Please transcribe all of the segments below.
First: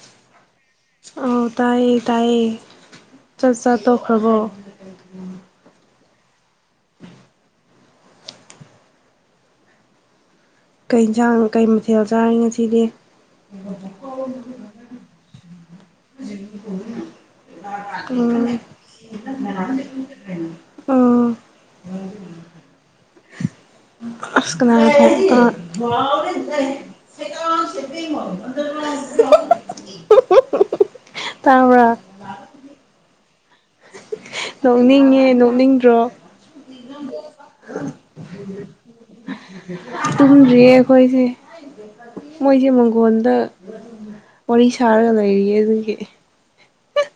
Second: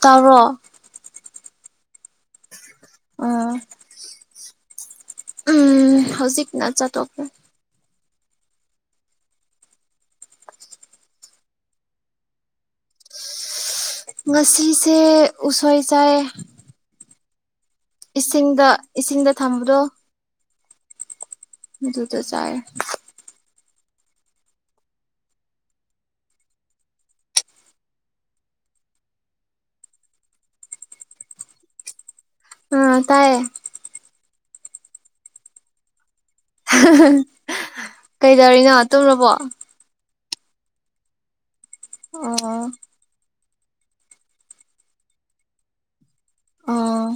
ꯇꯥꯕꯔꯣ ꯑ ꯇꯥꯏꯌꯦ ꯇꯥꯏꯌꯦ ꯑꯣ ꯆꯥꯛ ꯆꯥ ꯇꯣꯛꯈ꯭ꯔꯕꯣ ꯎꯝ ꯍꯧꯖꯤꯛ ꯅꯖꯠꯒ ꯀꯩ ꯌꯦꯟꯁꯥꯡ ꯀꯩ ꯃꯊꯦꯜ ꯆꯥꯔꯦ ꯉꯁꯤꯗꯤ ꯉꯁꯤꯁꯦ ꯎꯁꯣꯏ ꯆꯥꯏꯌꯦ ꯑꯝ ꯏꯁꯤꯡꯗ ꯊꯝꯕꯗꯣ ꯑꯝ ꯑꯗꯨꯗ ꯆꯥꯏꯌꯦ [unintelligible] [unintelligible] ꯇꯥꯕꯔꯥ ꯑ ꯇꯥꯏꯌꯦ ꯅꯣꯛꯅꯤꯡꯉꯦ ꯅꯣꯛꯅꯤꯡꯗ꯭ꯔꯣ ꯍꯍꯍꯍ ꯀꯩꯗꯧꯔꯤꯅꯣ ꯇꯨꯝꯃꯕꯣ ꯇꯨꯝꯗ꯭ꯔꯤꯌꯦ ꯑꯩꯈꯣꯏꯁꯦ ꯑꯣ ꯃꯣꯏꯁꯦ ꯃꯪꯒ ꯍꯪꯒꯣꯟꯗ ꯋꯥꯔꯤ ꯁꯥꯔꯒ ꯂꯩꯔꯤꯌꯦ ꯑꯗꯨꯒꯤ ꯑꯥ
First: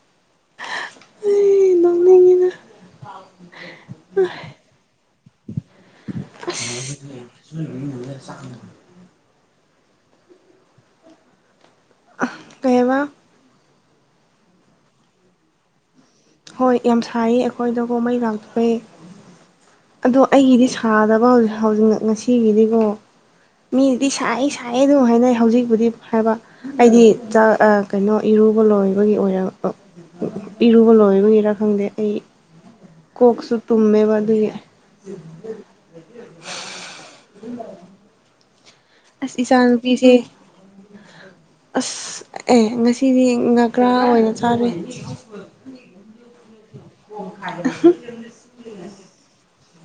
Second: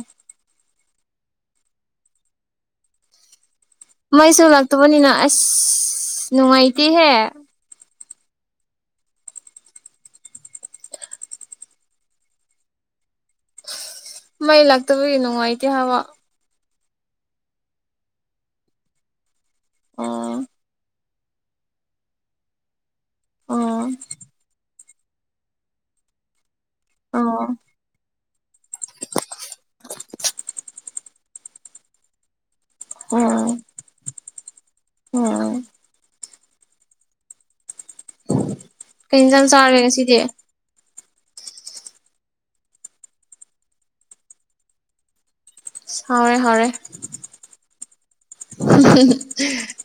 ꯑꯩ ꯅꯣꯛꯅꯤꯡꯉꯤꯗ ꯃꯣꯁꯨꯨ ꯂꯥꯛꯇꯕꯅꯤꯅ ꯅꯨꯡꯉꯥꯏꯇꯦꯍꯦ [inaudible] ꯑ ꯀꯩꯕ ꯃꯩ ꯂꯥꯛꯇꯕꯒꯤ ꯅꯨꯡꯉꯥꯏꯇꯦ ꯍꯥꯏꯕ ꯍꯣꯏ ꯌꯥꯝ ꯁꯔꯤ ꯑꯩꯈꯣꯏꯗ ꯀꯣꯍꯩ ꯂꯥꯛꯇꯕꯩ ꯑꯗꯣ ꯑꯣ ꯑꯩꯒꯤꯗꯤ ꯁꯥꯗꯕ ꯍꯧꯖꯤꯛ ꯉꯁꯤꯒꯤꯗꯤꯀꯣ ꯑꯣ ꯃꯤꯗꯤ ꯁꯥꯏ ꯁꯥꯏꯌꯦ ꯑꯗꯨꯝ ꯍꯥꯏꯅꯩ ꯍꯧꯖꯤꯛꯄꯨꯗꯤ ꯍꯥꯏꯕ ꯑꯩꯗꯤ ꯑꯣ ꯀꯩꯅꯣ ꯏꯔꯨꯕ ꯂꯣꯏꯕꯒꯤ ꯑꯣꯏꯔ ꯏꯔꯨꯕ ꯂꯣꯏꯕꯒꯤꯔ ꯈꯪꯗꯦ ꯑꯩ ꯑꯣ ꯀꯣꯛꯁꯨ ꯇꯨꯝꯃꯦꯕꯑꯗꯨꯒꯤ [unintelligible] [unintelligible] [unintelligible] ꯑꯁ ꯀꯩꯍꯦꯡꯖꯩꯡ ꯆꯥꯔꯦ ꯉ ꯏꯆꯥꯅꯨꯄꯤꯁꯦ ꯁꯤꯗꯤ ꯑꯁ ꯑꯦ ꯉꯁꯤꯗꯤ ꯉꯥꯒ꯭ꯔꯥ ꯑꯣꯏꯅ ꯆꯥꯔꯦ ꯍꯥꯎꯔꯦ ꯍꯥꯎꯔꯦ [unintelligible] [unintelligible]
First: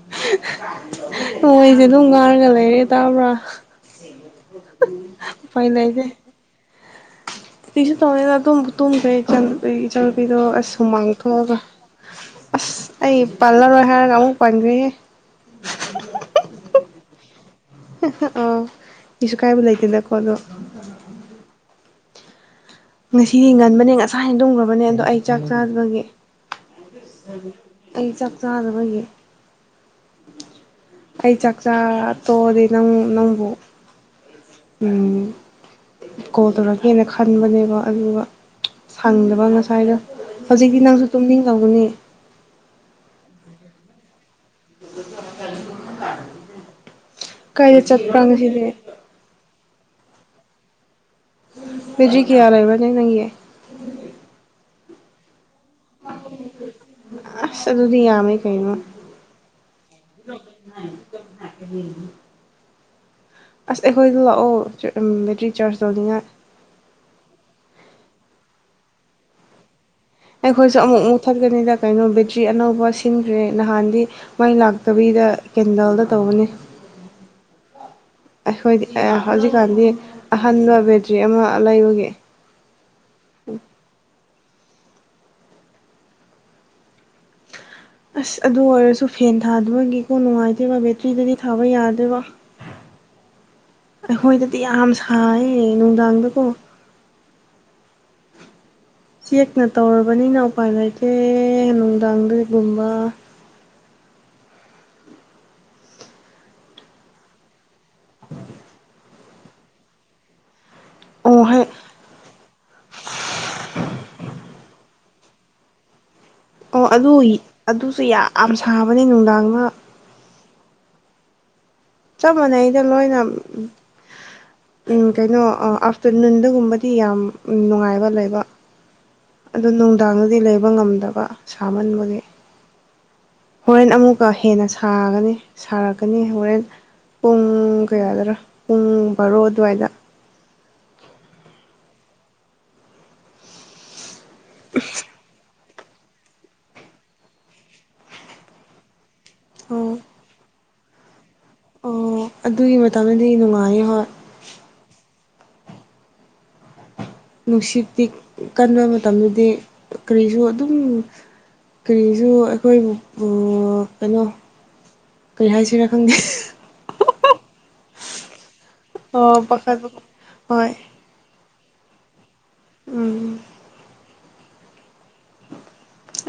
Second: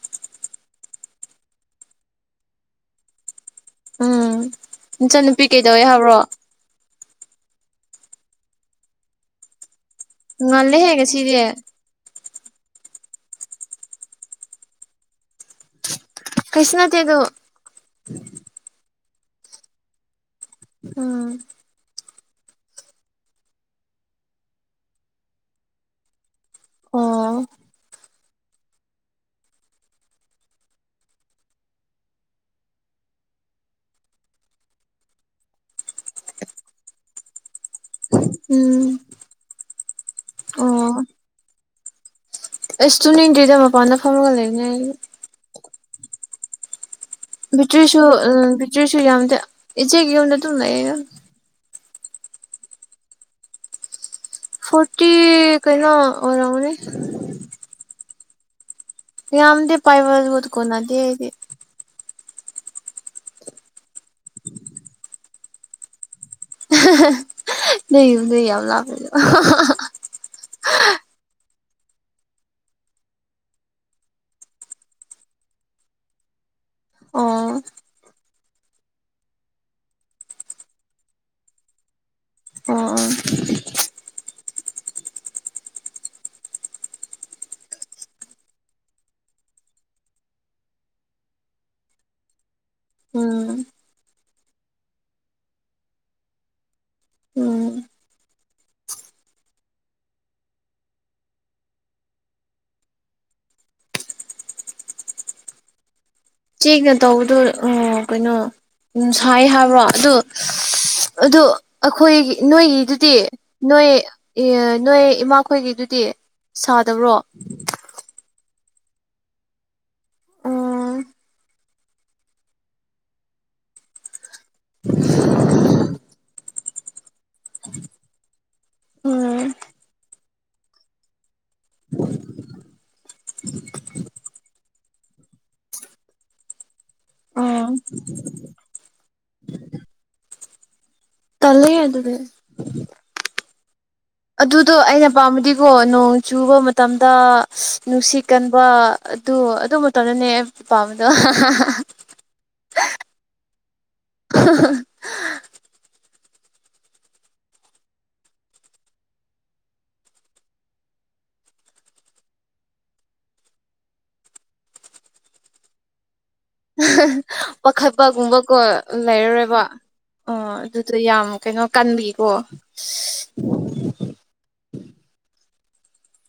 ꯃꯣꯏꯁꯦ ꯑꯗꯨꯝ ꯉꯔꯒ ꯂꯩꯔꯦ ꯇꯥꯕ꯭ꯔꯥ ꯎꯝ ꯅꯆꯟꯅꯨꯄꯤ ꯎꯄꯥꯏ ꯀꯩꯗꯧꯋꯦ ꯅꯦꯇꯦ ꯍꯥꯏꯕ꯭ꯔꯣ ꯑꯗꯨꯤꯁꯨ ꯇꯧꯅꯤꯅ ꯇꯨꯝꯗ꯭ꯔꯦ ꯏꯆ ꯏꯆꯜꯅꯨꯄꯤꯗꯣ ꯑꯁ ꯉꯜꯂꯦꯍꯦ ꯉꯁꯤꯗꯤ ꯁꯨꯃꯥꯡꯊꯣꯛꯑꯒ ꯑꯁ ꯑꯩ ꯄꯜꯂꯔꯣꯏ ꯍꯥꯏꯔꯒ ꯑꯃꯨꯛ ꯄꯥꯟꯈꯦꯍꯦ ꯀ꯭ꯁꯅ ꯇꯦ ꯑꯗꯨ ꯑ ꯀꯁꯨ ꯀꯥꯏꯕ ꯂꯩꯇꯦꯅꯀꯣ ꯑꯗꯩ ꯎꯝ ꯉꯁꯤꯗꯤ ꯍꯡꯒꯟꯕꯅꯦ ꯉꯁꯥ ꯍꯦꯟꯗꯝꯈ꯭ꯔꯕꯅꯦ ꯑꯗꯣ ꯑꯩ ꯆꯥꯛ ꯆꯥꯖꯕꯒꯤ ꯑꯣ ꯑꯩ ꯆꯥꯛ ꯆꯥꯗꯕꯣꯏꯒꯤ ꯑꯩ ꯆꯥꯛꯆꯥꯥ ꯇꯣꯛꯑꯗꯤ ꯅꯪ ꯅꯪꯕꯨ ꯀꯣꯜ ꯇꯧꯔꯛꯀꯦꯅ ꯈꯟꯕꯅꯦꯕ ꯑꯗꯨꯒ ꯎꯝ ꯐꯪꯗꯕ ꯉꯁꯥꯏꯗꯣ ꯍꯧꯖꯤꯛꯇꯤ ꯅꯪꯁꯨ ꯇꯨꯝꯅꯤꯡ ꯀꯧꯅꯤ ꯑꯁ ꯇꯨ ꯗꯔꯤꯗ ꯃꯄꯥꯟꯗ ꯐꯝꯃꯒ ꯂꯩꯅꯦ ꯑꯩ [unintelligible] ꯀꯥꯏꯗ ꯕꯤꯇ꯭ꯔꯤꯁꯨ ꯆꯠꯄ꯭ꯔꯥ ꯉꯁꯤꯗꯤ ꯕꯤꯇꯔꯤꯁꯨ ꯌꯥꯝꯗ ꯏꯆꯦꯒꯤ ꯅ ꯇꯝ ꯂꯩꯌꯦ ꯐꯖꯤ ꯀꯌꯥꯂꯦꯕꯅꯦ ꯅꯪꯒꯤ ꯐꯣꯔꯇꯤ ꯀꯩꯅꯩꯅ ꯑꯣꯏꯔꯅꯤ ꯑꯁ ꯑꯗꯨꯗꯤ ꯌꯥꯝꯃꯦ ꯀꯩꯅꯣ ꯌꯥꯝꯗꯤ ꯄꯥꯏꯕꯕꯠ ꯀꯣꯅꯗꯤꯗꯤ [unintelligible] ꯑꯁ ꯑꯩꯈꯣꯏꯗ ꯂꯥꯛꯑꯣ ꯕꯦꯇ꯭ꯔꯤ ꯆꯥꯔꯖ ꯇꯧꯅꯤꯡꯉꯥꯏ [unintelligible] [unintelligible] ꯑꯩꯈꯣꯏꯁꯨ ꯑꯃꯨꯛ ꯃꯨꯛꯊꯠꯀꯅꯤꯗ ꯀꯩꯅꯣ ꯕꯦꯇ꯭ꯔꯤ ꯑꯅꯧꯕ ꯁꯤꯟꯈ꯭ꯔꯦ ꯅꯍꯥꯟꯗꯤ ꯃꯥꯏ ꯂꯥꯛꯇꯕꯤꯗ ꯀꯦꯟꯗꯜꯗ ꯇꯧꯕꯅꯤ ꯑꯣ ꯑꯩꯈꯣꯏꯗꯤ ꯍꯧꯖꯤꯛꯀꯥꯟꯗꯤ ꯑꯍꯟꯕ ꯕꯦꯇ꯭ꯔꯤ ꯑꯃ ꯂꯩꯕꯒꯤ ꯑꯣ ꯑꯣ ꯑꯁ ꯑꯗꯨ ꯑꯣꯏꯔꯁꯨ ꯐꯦꯟ ꯊꯥꯗꯕꯒꯤꯀꯣ ꯅꯨꯡꯉꯥꯏꯇꯦꯕ ꯕꯦꯇ꯭ꯔꯤꯗꯗꯤ ꯊꯥꯕ ꯌꯥꯗꯣꯏꯕ ꯎꯝ ꯑꯩꯈꯣꯏꯗꯗꯤ ꯌꯥꯝ ꯁꯥꯏꯌꯦ ꯅꯨꯡꯗꯥꯡꯗꯀꯣ ꯎꯝ ꯆꯦꯛꯅ ꯇꯧꯔꯕꯅꯤꯅ ꯎꯄꯥꯏ ꯂꯩꯇꯦ ꯅꯨꯡꯗꯥꯡꯗꯒꯨꯝꯕ ꯆꯦꯒ ꯇꯧꯕꯗꯣ ꯎ ꯀꯩꯅꯣ ꯎ ꯁꯥꯏ ꯍꯥꯏꯕ꯭ꯔꯣ ꯑꯗꯨ ꯑꯣ ꯑꯩꯈꯣꯏ ꯅꯣꯏꯒꯤꯗꯨꯗꯤ ꯅꯣꯏ ꯅꯣꯏ ꯏꯃꯥꯈꯣꯏꯒꯤꯗꯨꯗꯤ ꯑꯣ ꯑꯗꯨ ꯁꯥꯗꯕ꯭ꯔꯣ ꯑꯗꯨꯁꯨ ꯌꯥꯝ ꯁꯥꯕꯅꯦ ꯅꯨꯡꯗꯥꯡꯗ ꯎꯝ ꯆꯞ ꯃꯥꯟꯅꯩꯗ ꯂꯣꯏꯅ ꯎꯝ ꯀꯩꯅꯣ ꯅꯨꯡꯗꯒꯨꯝꯕꯗꯤ ꯌꯥꯝ ꯅꯨꯡꯉꯥꯏꯕ ꯂꯩꯕ ꯎꯝ ꯑꯗꯨ ꯅꯨꯡꯗꯥꯡꯗꯗꯤ ꯂꯩꯕ ꯉꯝꯗꯕ ꯁꯥꯃꯟꯕꯒꯤ ꯍꯣꯔꯦꯟ ꯑꯃꯨꯛꯀ ꯍꯦꯟꯅ ꯁꯥꯒꯅꯤ ꯁꯥꯔꯛꯀꯅꯤ ꯍꯣꯔꯦꯟ ꯄꯨꯡ ꯎꯝ ꯀꯌꯥꯗꯔꯥ ꯄꯨꯡ ꯕꯥꯔꯣ ꯑꯗꯨꯋꯥꯏꯗ ꯇꯟꯂꯦ ꯑꯗꯨꯗꯤ ꯑꯗꯨꯗꯣ ꯑꯩꯅ ꯄꯥꯃꯕꯗꯤꯀꯣ ꯅꯣꯡ ꯆꯨꯕ ꯃꯇꯝꯗ ꯅꯨꯡꯁꯤꯠ ꯀꯟꯕ ꯑꯗꯨ ꯑꯗꯨ ꯑꯣ ꯃꯇꯝꯗꯅꯦ ꯑꯩ ꯄꯥꯝꯕꯗꯣ [unintelligible] ꯑꯣ ꯑꯗꯨꯒꯤ ꯃꯇꯝꯗꯗꯤ ꯅꯨꯡꯉꯥꯏꯌꯦ ꯍꯣꯏ [unintelligible] ꯅꯨꯡꯁꯤꯠꯇꯤ ꯀꯟꯕ ꯃꯇꯝꯗꯗꯤ ꯀꯔꯤꯁꯨ ꯑꯗꯨꯝ ꯀꯔꯤꯁꯨ ꯑꯩꯈꯣꯏꯕꯨ ꯑ ꯀꯩꯅꯣ ꯀꯔꯤ ꯍꯥꯏꯁꯤꯔꯥ ꯈꯪꯗꯦ [unintelligible] ꯄꯥꯈꯠꯄꯒꯨꯝꯕꯀꯣ ꯑꯣ ꯂꯩꯔꯔꯣꯏꯕ ꯄꯥꯈꯠꯄ ꯑꯣ꯫ ꯍꯣꯏ ꯑꯗꯨꯗꯣ ꯌꯥꯝ ꯀꯩꯅꯣ ꯀꯟꯕꯒꯤꯀꯣ ꯎꯝ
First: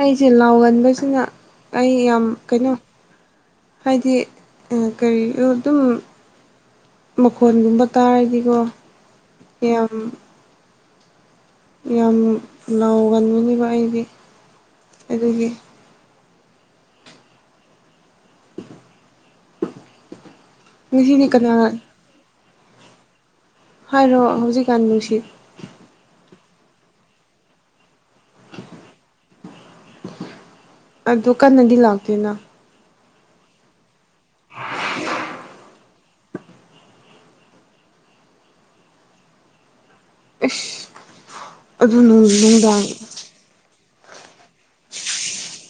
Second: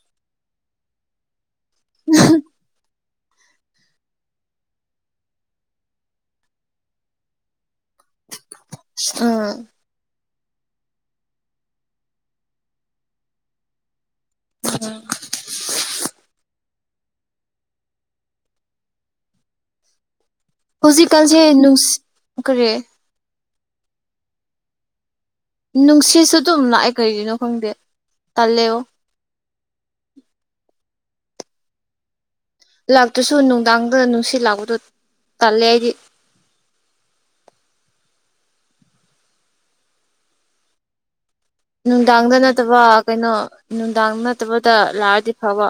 ꯑꯩꯁꯦ ꯂꯥꯎꯒꯟꯕꯁꯤꯅ ꯑꯩ ꯌꯥꯝ ꯀꯩꯅꯣ ꯍꯥꯏꯗꯤ ꯀꯔꯤꯔꯣ ꯑꯗꯨꯝ ꯃꯈꯣꯟꯒꯨꯝꯕ ꯇꯥꯔꯗꯤꯀꯣ [unintelligible] ꯑꯥ ꯌꯥꯝ ꯌꯥꯝ ꯂꯥꯎꯒꯟꯕꯅꯦꯕ ꯑꯩꯗꯤ ꯑꯗꯨꯒꯤ [inaudible] ꯉꯁꯤꯗꯤ ꯍꯧꯖꯤꯛꯀꯥꯟꯁꯦ ꯀꯅꯥꯅ ꯅꯨꯡꯁꯤ ꯀꯔꯤ ꯍꯥꯏꯔꯣ ꯍꯧꯖꯤꯛꯀꯥꯟ ꯅꯨꯡꯁꯤꯠ ꯅꯨꯡꯁꯤꯠꯁꯨ ꯑꯗꯨꯝ ꯂꯥꯛꯑꯦ ꯀꯔꯤꯒꯤꯅꯣ ꯈꯪꯗꯦ ꯇꯜꯂꯦꯑꯣ ꯑꯗꯨ ꯀꯟꯅꯗꯤ ꯂꯥꯛꯇꯦꯅ ꯂꯥꯛꯇ꯭ꯔꯁꯨ ꯅꯨꯡꯗꯥꯡꯗ ꯅꯨꯡꯁꯤꯠ ꯂꯥꯛꯄꯗꯣ ꯇꯜꯂꯦ ꯑꯩꯗꯤ [unintelligible] ꯅꯨꯡꯗꯥꯡꯗ ꯅꯠꯇꯕ ꯅꯨꯡꯗꯥꯡ ꯀꯩꯅꯣ ꯅꯨꯡꯗꯥꯡ ꯅꯠꯇꯕꯗ ꯂꯥꯛꯑꯗꯤ ꯐꯕ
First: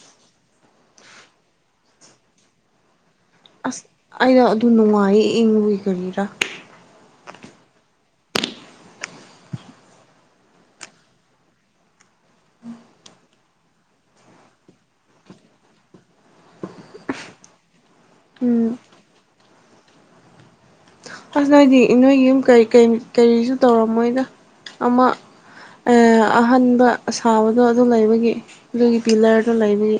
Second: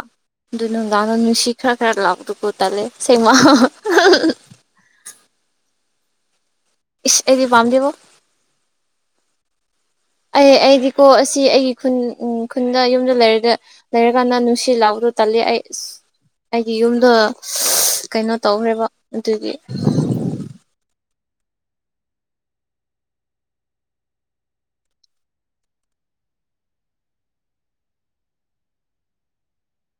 ꯑꯗꯨꯅ ꯅꯨꯡꯗꯥꯡꯗ ꯅꯨꯡꯁꯤꯠ ꯈ꯭ꯔ ꯈꯔ ꯂꯥꯛꯄꯗꯨ ꯇꯟꯂꯦ ꯑꯁꯦꯡꯕ ꯑꯁ ꯑꯩꯗꯣ ꯑꯗꯨ ꯅꯨꯡꯉꯥꯏꯌꯦ ꯏꯡꯕꯗꯣ ꯀꯔꯤꯔꯥ ꯏꯁ ꯑꯩꯗꯤ ꯄꯥꯝꯗꯦꯕꯣ [inaudible] ꯑꯩ ꯑꯩꯗꯤꯀꯣ ꯑꯁꯤ ꯑꯩꯒꯤ ꯈꯨꯟ ꯈꯨꯟꯗ ꯌꯨꯝꯗ ꯂꯩꯔꯒ ꯂꯩꯔꯀꯥꯟꯗ ꯅꯨꯡꯁꯤꯠ ꯂꯥꯛꯄꯗꯨ ꯇꯟꯂꯦ ꯑꯩ ꯑꯩꯒꯤ ꯌꯨꯝꯗ ꯀꯩꯅꯣ ꯎꯝ ꯇꯧꯈ꯭ꯔꯦꯕ ꯑꯗꯨꯒꯤ ꯑꯁ ꯅꯣꯏꯗꯤ ꯏ ꯅꯣꯏꯒꯤ ꯌꯨꯝ ꯀꯔꯤꯁꯨ ꯇꯧꯔꯝꯃꯣꯏꯗ ꯑꯃ ꯑꯍꯟꯕ ꯁꯥꯕꯗꯣ ꯑꯗꯨ ꯂꯩꯕꯒꯤ ꯑꯗꯨꯒꯤ ꯄꯤꯂꯔ ꯗꯣ ꯂꯩꯕ꯭ꯒꯤ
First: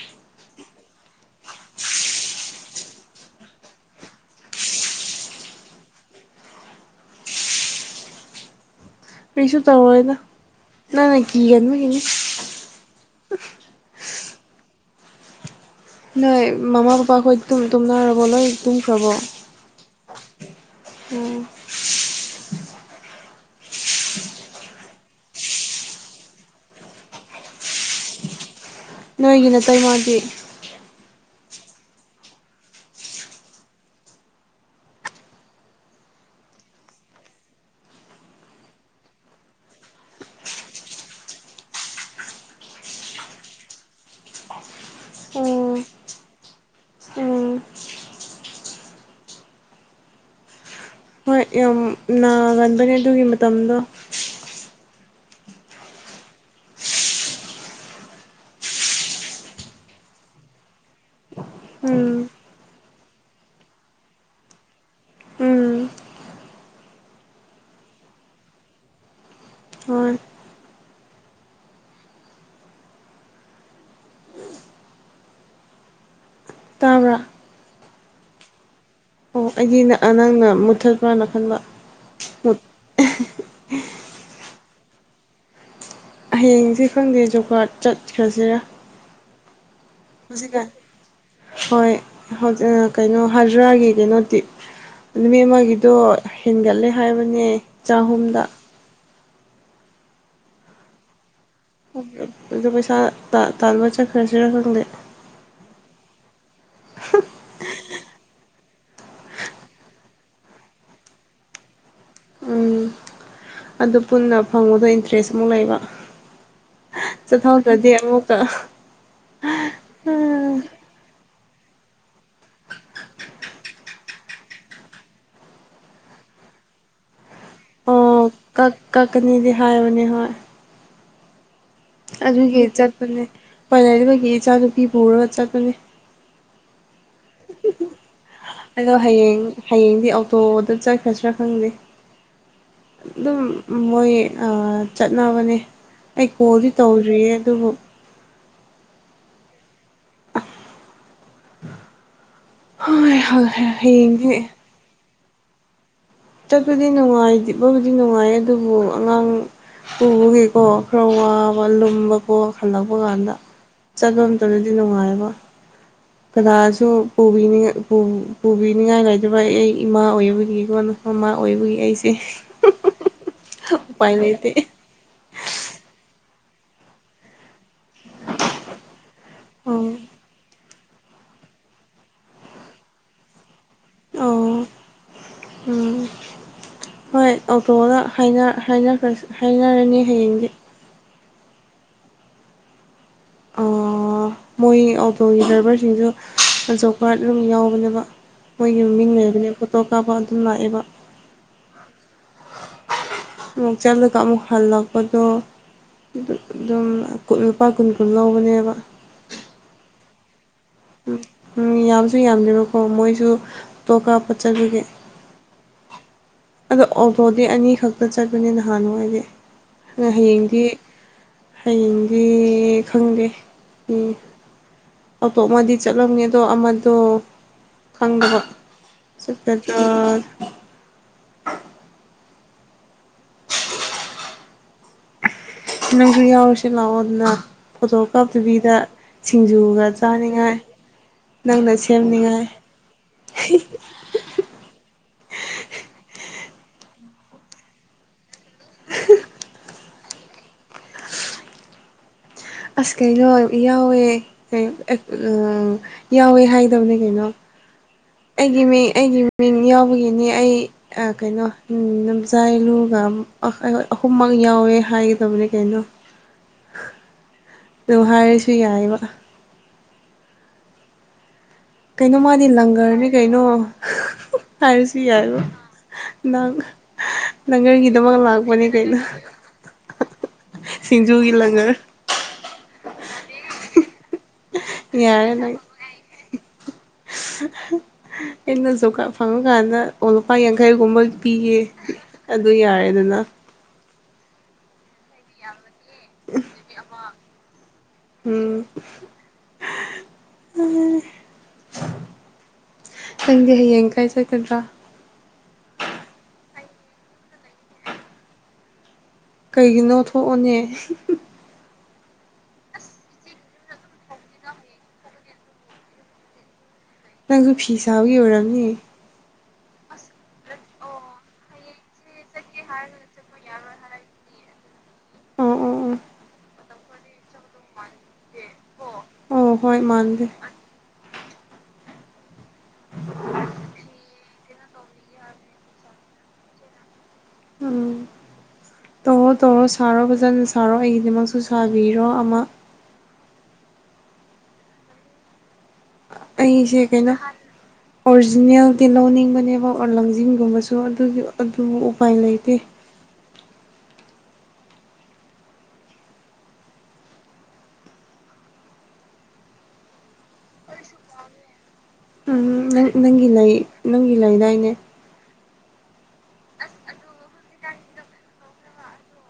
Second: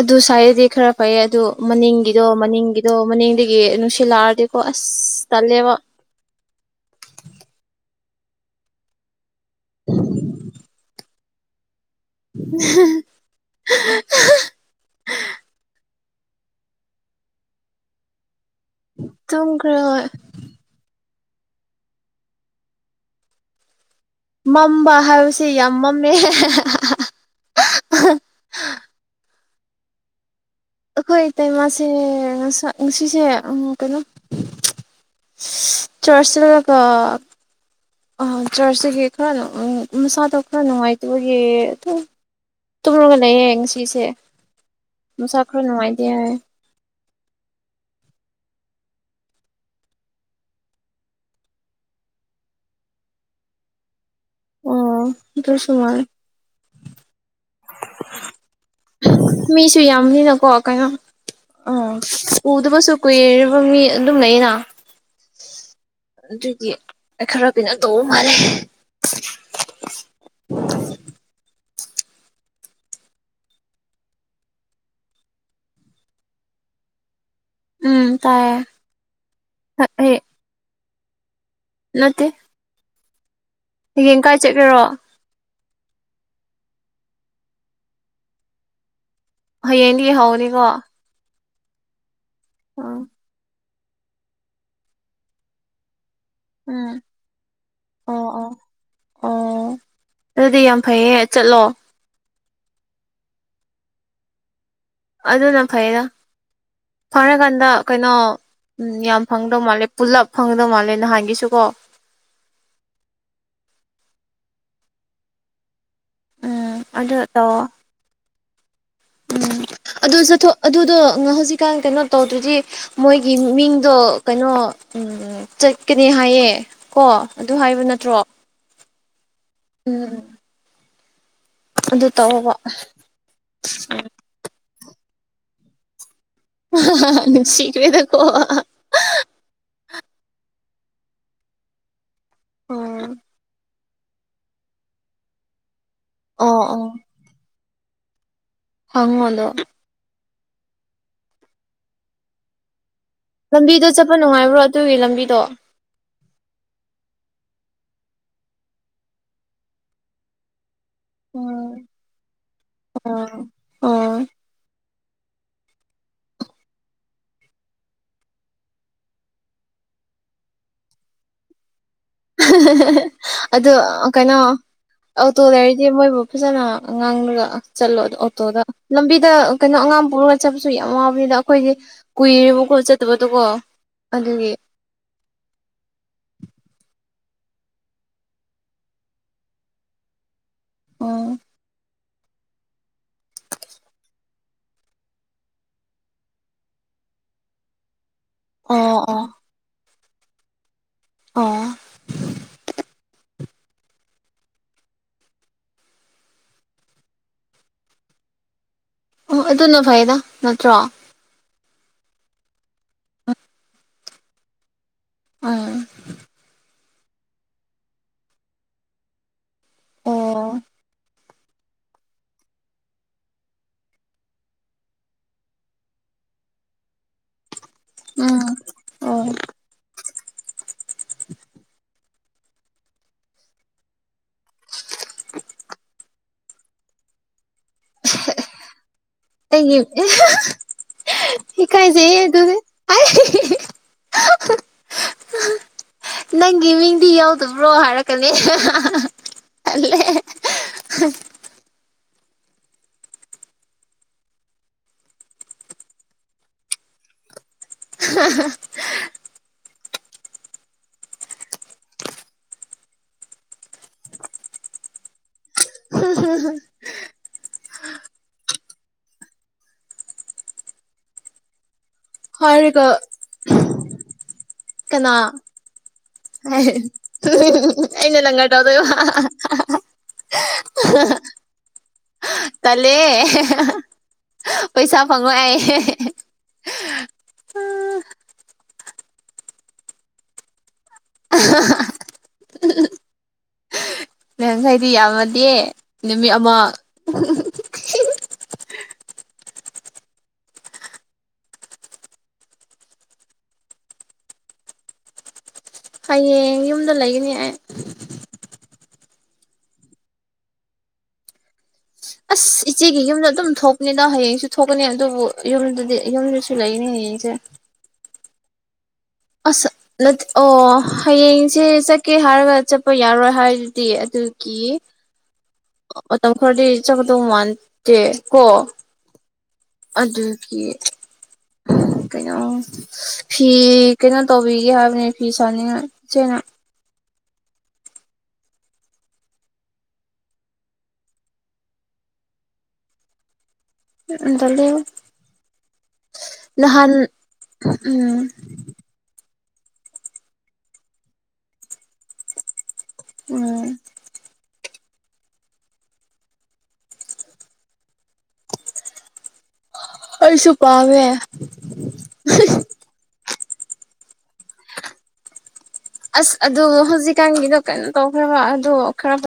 ꯑꯗꯨ ꯁ꯭ꯋꯥꯏꯗꯗꯤ ꯈꯔ ꯐꯩꯌꯦ ꯑꯗꯨ ꯃꯅꯤꯡꯒꯤꯗꯣ ꯃꯅꯤꯡꯒꯤꯗꯣ ꯃꯅꯤꯡꯗꯒꯤ ꯅꯨꯡꯁꯤꯜꯂꯛꯑꯗꯤꯀꯣ ꯑꯁ ꯇꯜꯂꯦꯕ ꯀꯩꯁꯨ ꯇꯧꯔꯣꯏꯗ ꯅꯪ ꯅ ꯀꯤꯒꯟꯕꯒꯤꯅꯤ [unintelligible] [unintelligible] ꯅꯣꯏ ꯃꯃꯥ ꯄꯄꯥ ꯍꯣꯏ ꯇꯨꯝꯅꯔꯕꯣ ꯂꯣꯏ ꯇꯨꯝꯈ꯭ꯔꯕꯣ ꯇꯨꯝꯈ꯭ꯔꯦ ꯍꯣꯏ ꯎꯝ ꯃꯝꯕ ꯍꯥꯏꯕꯁꯦ ꯌꯥꯝ ꯃꯝꯃꯦ ꯅꯣꯏꯒꯤ ꯅꯠꯇꯇꯩ ꯃꯥꯒꯤ ꯑꯩꯈꯣꯏ ꯏꯇꯩꯃꯥꯁꯦ ꯉꯅꯨꯡꯁꯤꯁꯦ ꯎ ꯀꯩꯅꯣ ꯆꯔꯆ ꯂꯒ ꯑꯥ ꯆꯥꯔꯆꯇꯒꯤ ꯈꯔ ꯃꯁꯥꯗꯣ ꯈꯔ ꯅꯨꯡꯉꯥꯏꯇꯕꯒꯤ ꯇꯨꯔꯒ ꯂꯩꯌꯦꯡ ꯉꯁꯤꯁꯦ ꯃꯅꯨꯡꯁꯥ ꯈꯔ ꯎꯝ ꯅꯨꯡꯉꯥꯏꯇꯦ ꯍꯥꯏ ꯎꯝ ꯍꯣꯏ ꯌꯥꯝ ꯅꯥꯒꯟꯕꯅꯦ ꯑꯗꯨꯒꯤ ꯃꯇꯝꯗꯣ ꯑꯣ ꯏꯇ ꯁꯃꯥꯏ [inaudible] ꯃꯤꯁꯨ ꯌꯥꯝꯅꯤ ꯅꯀꯣ ꯀꯥꯏꯩꯅꯣ ꯎꯝ ꯎꯗꯕꯁꯨ ꯀꯨꯏꯔꯤꯕ ꯃꯤ ꯑꯗꯨꯝ ꯂꯩꯅ ꯎꯝ ꯑꯗꯨꯗꯤ ꯈꯔ ꯀꯩꯅꯣ ꯇ ꯃꯥꯜꯂꯦ ꯍꯣꯏ [unintelligible] ꯇꯥꯕ꯭ꯔꯥ ꯎꯝ ꯇꯥꯏꯌꯦ ꯑꯣ ꯑꯩꯗꯤ ꯅ ꯑꯩ ꯅꯪꯅ ꯃꯨꯠꯊꯠꯄ꯭ꯔꯥꯅ ꯈꯟꯕ ꯅꯠꯇꯦ ꯃꯨꯠ ꯍꯌꯦꯡ ꯀꯥꯏ ꯆꯠꯈꯦꯔꯣ ꯍꯌꯦꯡꯁꯤ ꯈꯪꯗꯦ ꯖꯨꯒꯥꯥꯔꯠ ꯆꯠꯈ꯭ꯔꯁꯤꯔꯥ ꯍꯌꯦꯡꯗꯒꯤ ꯍꯧꯧꯅꯤꯀꯣ ꯍꯧꯖꯤꯛꯀꯥꯟ ꯍꯣꯏ ꯎꯝ ꯀꯩꯅꯣ ꯍꯖꯔꯥꯒꯤ ꯀꯩꯅꯣꯗꯤ ꯅꯨꯃꯤꯠ ꯑꯃꯒꯤꯗꯣ ꯍꯦꯟꯒꯠꯂꯦ ꯎꯝ ꯍꯥꯏꯕꯅꯦ ꯑꯣ ꯆꯍꯨꯝꯗ ꯑꯣ ꯑꯣ ꯑꯗꯨꯗꯤ ꯌꯥꯝ ꯐꯩꯌꯦ ꯆꯠꯂꯣ ꯑꯗꯨꯗꯣ ꯄꯩꯁꯥ ꯇꯥꯥꯟꯕ ꯆꯠꯈ꯭ꯔꯁꯤꯔ ꯈꯪꯗꯦ ꯑꯗꯨꯅ ꯐꯩꯌꯦꯗ ꯐꯔꯀꯥꯟꯗ ꯀꯩꯅꯣ ꯎꯝ ꯌꯥꯝ ꯐꯪꯗꯧ ꯃꯥꯜꯂꯦ ꯄꯨꯜꯂꯞ ꯐꯪꯗꯧ ꯃꯥꯜꯂꯦ ꯅꯍꯥꯟꯒꯤꯁꯨ ꯀꯣ ꯎꯝ ꯑꯗꯨ ꯄꯨꯟꯅ ꯐꯪꯕꯗ ꯏꯟꯇꯔꯦꯁ ꯑꯃꯨꯛ ꯂꯩꯕ ꯑꯗꯨꯗ ꯇꯣ ꯆꯠꯊꯣꯛꯇ꯭ꯔꯗꯤ ꯑꯃꯨꯛꯀ ꯎꯝ ꯑꯗꯨ ꯆꯠꯊꯣꯛ ꯑꯗꯨꯗꯣ ꯍꯧꯖꯤꯛꯀꯥꯟ ꯀꯩꯅꯣ ꯇꯧꯗ꯭ꯔꯗꯤ ꯃꯣꯏꯒꯤ ꯃꯤꯡꯗꯣ ꯀꯩꯅꯣ ꯎꯝ ꯆꯠꯀꯅꯤ ꯍꯥꯏꯌꯦ ꯀꯣ ꯑꯗꯨ ꯍꯥꯏꯕ ꯅꯠꯇꯦ ꯑꯣ ꯀꯛ ꯀꯛꯅꯤꯗꯤ ꯍꯥꯏꯌꯣꯅꯦ ꯎꯝ ꯍꯣꯏ ꯑꯗꯨ ꯇꯧꯑꯣꯕ ꯑꯗꯨꯒꯤ ꯆꯠꯄꯅꯦ ꯄꯥꯏꯅꯒꯤ ꯏꯆꯥ ꯅꯨꯄꯤ ꯄꯨꯔꯒ ꯆꯠꯄꯅꯦ ꯁꯤꯈꯃꯦꯗꯣ ꯑꯗꯣ ꯍꯌꯦꯡ ꯍꯌꯦꯡꯗꯤ ꯑꯣꯇꯣꯗ ꯆꯠꯈ꯭ꯔꯁꯤꯔꯥ ꯈꯪꯗꯦ ꯑꯣ ꯑꯗꯨꯝ ꯃꯣꯏ ꯆꯠꯅꯕꯅꯦ ꯑꯩ ꯀꯣꯜꯗꯤ ꯑꯣ ꯇꯧꯗ꯭ꯔꯤꯌꯦ ꯑꯗꯨꯕꯨ ꯍꯉꯉꯗꯣ ꯍꯣꯏ ꯂꯝꯕꯤꯗꯣ ꯆꯠꯄ ꯍꯌꯦꯡꯗꯤ ꯅꯨꯡꯉꯥꯏꯕ꯭ꯔꯣ ꯑꯗꯨꯒꯤ ꯂꯝꯕꯤꯗꯣ ꯆꯠꯄꯗꯤ ꯅꯨꯡꯉꯥꯏꯕꯕꯨꯗꯤ ꯅꯨꯡꯉꯥꯏ ꯑꯗꯨꯕꯨ ꯑꯉꯥꯡ ꯄꯨꯕꯒꯤꯀꯣ ꯈꯔ ꯋꯥꯕ ꯎꯝ ꯂꯨꯝꯕꯀꯣ ꯈꯜꯂꯛꯄ ꯑꯣ ꯀꯥꯟꯗ ꯑꯣ ꯆꯠꯂꯣꯝꯇꯅꯗꯤ ꯅꯨꯡꯉꯥꯏꯕ ꯀꯗꯥꯁꯨ ꯄꯨꯕꯤꯅꯤꯡꯉꯥꯏ ꯂꯩꯇꯕ ꯑꯩ ꯑꯩ ꯏꯃꯥ ꯑꯣꯏꯕꯒꯤ ꯀꯣꯟꯅ ꯃꯃꯥ ꯑꯣꯏꯕꯒꯤ ꯑꯩꯁꯦ ꯑꯗꯨꯗꯣ ꯎꯄꯥꯏ ꯀꯩꯅꯣ ꯂꯩꯇꯦ ꯑꯣꯇꯣꯗꯔꯗꯤ ꯃꯣꯏꯕꯨ ꯐꯖꯅ ꯉꯥꯡꯂꯒ ꯆꯠꯂꯣ ꯑꯣꯇꯣꯗ ꯂꯝꯕꯤꯗ ꯀꯩꯅꯣ ꯑꯣ ꯑꯉꯥꯡ ꯄꯨ ꯆꯠꯄꯁꯨ ꯌꯥꯝ ꯋꯥꯕꯅꯤꯅ ꯑꯩꯈꯣꯏꯁ ꯀꯨꯏꯔꯦꯕ ꯈꯣꯠ ꯆꯠꯇꯕꯗꯀꯣ ꯑꯗꯨꯒꯤ ꯑꯣ ꯎꯝ ꯍꯣꯏ ꯑꯣꯇꯣꯗ ꯍꯥꯏꯅꯔꯅꯤ ꯍꯌꯦꯡꯗꯤ ꯎꯝ ꯃꯣꯏ ꯑꯣꯇꯣꯒꯤ ꯗ꯭ꯔꯥꯏꯚꯔꯁꯤꯡꯁꯨ ꯑꯖꯣꯞꯀꯔꯠ ꯑꯗꯨꯝ ꯌꯥꯎꯕꯅꯦꯕ ꯃꯣꯏꯒꯤ ꯑꯣ ꯃꯃꯤꯡ ꯑꯣ ꯂꯩꯕꯅꯦ ꯐꯣꯇꯣ ꯀꯥꯞꯄ ꯑꯗꯨꯝ ꯂꯥꯛꯑꯦꯕ ꯑꯣ ꯑꯃꯨꯛ ꯆꯠꯂꯒ ꯑꯃꯨꯛ ꯍꯜꯂꯛꯄꯗꯣ ꯑꯗꯨꯝ ꯂꯨꯄꯥ ꯀꯨꯟ ꯀꯨꯟ ꯂꯧꯕꯅꯦꯕ ꯑꯣ ꯑꯗꯨꯅ ꯐꯩꯌꯦꯗ ꯅꯠꯇ꯭ꯔꯣ ꯎꯝ ꯎꯝ ꯌꯥꯝꯁꯨ ꯌꯥꯝꯗꯦꯕꯀꯣ ꯃꯣꯏꯁꯨꯇꯣ ꯀꯄꯠꯆꯕꯤꯒꯦ ꯎꯝ ꯑꯗꯣ ꯑꯣꯇꯣꯗꯤ ꯑꯅꯤ ꯈꯛꯇ ꯆꯠꯄꯅꯦ ꯅꯍꯥꯟꯋꯥꯗꯤ ꯑꯗꯣ ꯑꯣ ꯍꯌꯦꯡꯗꯤ ꯍꯌꯦꯡꯗꯤ ꯈꯪꯗꯦ ꯎ ꯑꯇꯣꯞꯃꯗꯤ ꯆꯠꯂꯝꯒꯦ ꯑꯗꯣ ꯑꯃꯗꯣ ꯈꯪꯗꯕ ꯎꯝ ꯑꯣ ꯁꯄꯗ ꯎ [unintelligible] ꯅꯪꯒꯤ ꯌꯥꯎ ꯍꯧꯁ ꯂꯥꯎꯑꯣꯗꯅ ꯐꯣꯇꯣ ꯀꯥꯞꯇꯕꯤꯗ ꯁꯤꯡꯖꯨꯒ ꯆꯥꯅꯤꯡꯉꯥꯏ ꯊ ꯅꯪꯅ ꯀꯥꯏꯁꯦ ꯑꯗꯨ ꯁꯦꯝꯅꯤꯡꯉꯥꯏ ꯍꯥꯏ ꯅꯪꯒꯤ ꯃꯤꯡꯗꯤ ꯌꯥꯎꯗꯕ꯭ꯔꯣ ꯍꯥꯏꯔꯛꯀꯅꯦ ꯑꯂꯦ ꯑꯁ ꯀꯩꯅꯣ ꯌꯥꯎꯋꯦ ꯌꯥꯎꯋꯦ ꯍꯥꯏꯗꯕꯅꯦ ꯀꯩꯅꯣ ꯑꯩꯒꯤ ꯃꯤ ꯑꯩꯒꯤ ꯃꯤꯡ ꯌꯥꯎꯕꯒꯤꯅꯤ ꯑꯩ ꯀꯩꯅꯣ ꯅꯝꯖꯥꯏꯂꯨꯒ ꯑꯍꯨꯝꯃꯛ ꯌꯥꯎꯋꯦ ꯍꯥꯏꯒꯗꯕꯅꯤ ꯀꯩꯅꯣ ꯑꯗꯨ ꯍꯥꯏꯔꯁꯨ ꯌꯥꯏꯑꯕ ꯀꯩꯅꯣ ꯃꯥꯗꯤ ꯍꯥꯏꯔꯒ ꯂꯪꯒꯔꯅꯦ ꯀꯩꯅꯣ ꯍꯥꯏꯔꯁꯨ ꯀꯅꯥ ꯌꯥꯏꯕ ꯅꯪꯒꯔꯒꯤꯗꯃꯛ ꯑꯩꯅ ꯂꯪꯒꯔ ꯂꯥꯛꯄꯅꯦ ꯀꯩꯅꯣ ꯇꯧꯗꯣꯏꯕ ꯁꯤꯁꯤꯡꯖꯨꯒꯂꯒ ꯇꯂꯦ ꯌꯥꯔꯦꯅ ꯑꯩꯅꯁꯨ ꯐꯪꯉꯀꯥꯟꯗ ꯑꯣ ꯂꯨꯄꯥ ꯌꯥꯡꯈꯩꯒꯨꯝꯕ ꯄꯤꯌꯦ ꯑꯗꯨ ꯌꯥꯔꯦꯗꯅ ꯅꯍꯥꯡꯈꯩꯗꯤ ꯌꯥꯝꯃꯗꯦ ꯅꯨꯃꯤꯠ ꯑꯃ ꯎꯝ ꯑ ꯅꯪꯗꯤ ꯍꯌꯦꯡ ꯀꯥꯏ ꯆꯒꯗ꯭ꯔꯥ ꯍꯌꯦꯡ ꯌꯨꯝꯗ ꯂꯩꯒꯅꯤ ꯑꯩ ꯀꯩꯒꯤꯅꯣ ꯊꯣꯛꯑꯅꯦ ꯑꯁ ꯏꯆꯦꯒꯤ ꯌꯨꯝꯗ ꯑꯗꯨꯝ ꯊꯣꯛꯀꯅꯤꯗ ꯍꯌꯦꯡꯁꯨ ꯊꯣꯛꯀꯅꯤ ꯑꯗꯨꯕꯨ ꯌꯨꯝꯗꯗꯤ ꯌꯨꯝꯗꯁꯨ ꯂꯩꯅꯤ ꯅꯪꯁꯨ ꯐꯤ ꯁꯥꯕꯒꯤ ꯑꯣꯏꯔꯕꯝꯅꯦ ꯑꯁ ꯅ ꯑꯣ ꯍꯌꯦꯡꯁꯦ ꯆꯠꯀꯦ ꯍꯥꯏꯔꯒ ꯆꯠꯄ ꯌꯥꯔꯣꯏ ꯍꯥꯏꯗꯨꯗꯤ ꯑꯗꯨ ꯀ ꯑꯣ ꯑꯣ ꯑꯣ ꯃꯇꯝ ꯈꯔꯗꯤ ꯆꯠꯀꯗꯧ ꯃꯥꯟꯗꯦ ꯀꯣ ꯑꯣ ꯍꯣꯏ ꯃꯥꯟꯗꯦ ꯑꯗꯨꯒꯤ ꯀꯩꯅꯣ ꯐꯤ ꯀꯩꯅꯣ ꯇꯧꯕꯤꯒꯦ ꯍꯥꯏꯕꯅꯤ ꯐꯤ ꯁꯥꯅꯤꯡꯉꯥꯏ ꯏꯆꯦꯅ ꯎꯝ ꯇꯧꯔꯣ ꯇꯧꯔꯣ ꯁꯥꯔꯣ ꯐꯖꯅ ꯁꯥꯔꯣ ꯑꯩꯒꯤꯗꯃꯛꯁꯨ ꯁꯥꯕꯤꯔꯣ ꯑꯃ ꯗ ꯂꯩꯦ ꯑꯩꯁꯦ ꯀꯩꯅꯣ ꯎꯝ ꯑꯣꯔꯤꯖꯤꯅꯦꯜ ꯇꯤ ꯂꯧꯅꯤꯡꯕꯅꯦꯕ ꯑꯣꯔ ꯂꯪꯖꯤꯡꯒꯨꯝꯕꯁꯨ ꯑꯗꯨꯒꯤ ꯑꯗꯨ ꯎꯄꯥꯏ ꯂꯩꯇꯦ ꯎꯝ ꯀꯩꯁꯨ ꯄꯥꯉꯦ ꯎꯝ ꯅꯪ ꯅꯪꯒꯤ ꯂꯩ ꯅꯪꯒꯤ ꯂꯩꯗꯏꯅꯦ ꯑꯁ ꯑꯗꯨ ꯍꯧꯖꯤꯛꯀꯥꯟꯒꯤꯗꯣ ꯀꯩꯅꯣ ꯇꯧꯈ꯭ꯔꯕ ꯑꯗꯣ ꯈꯔ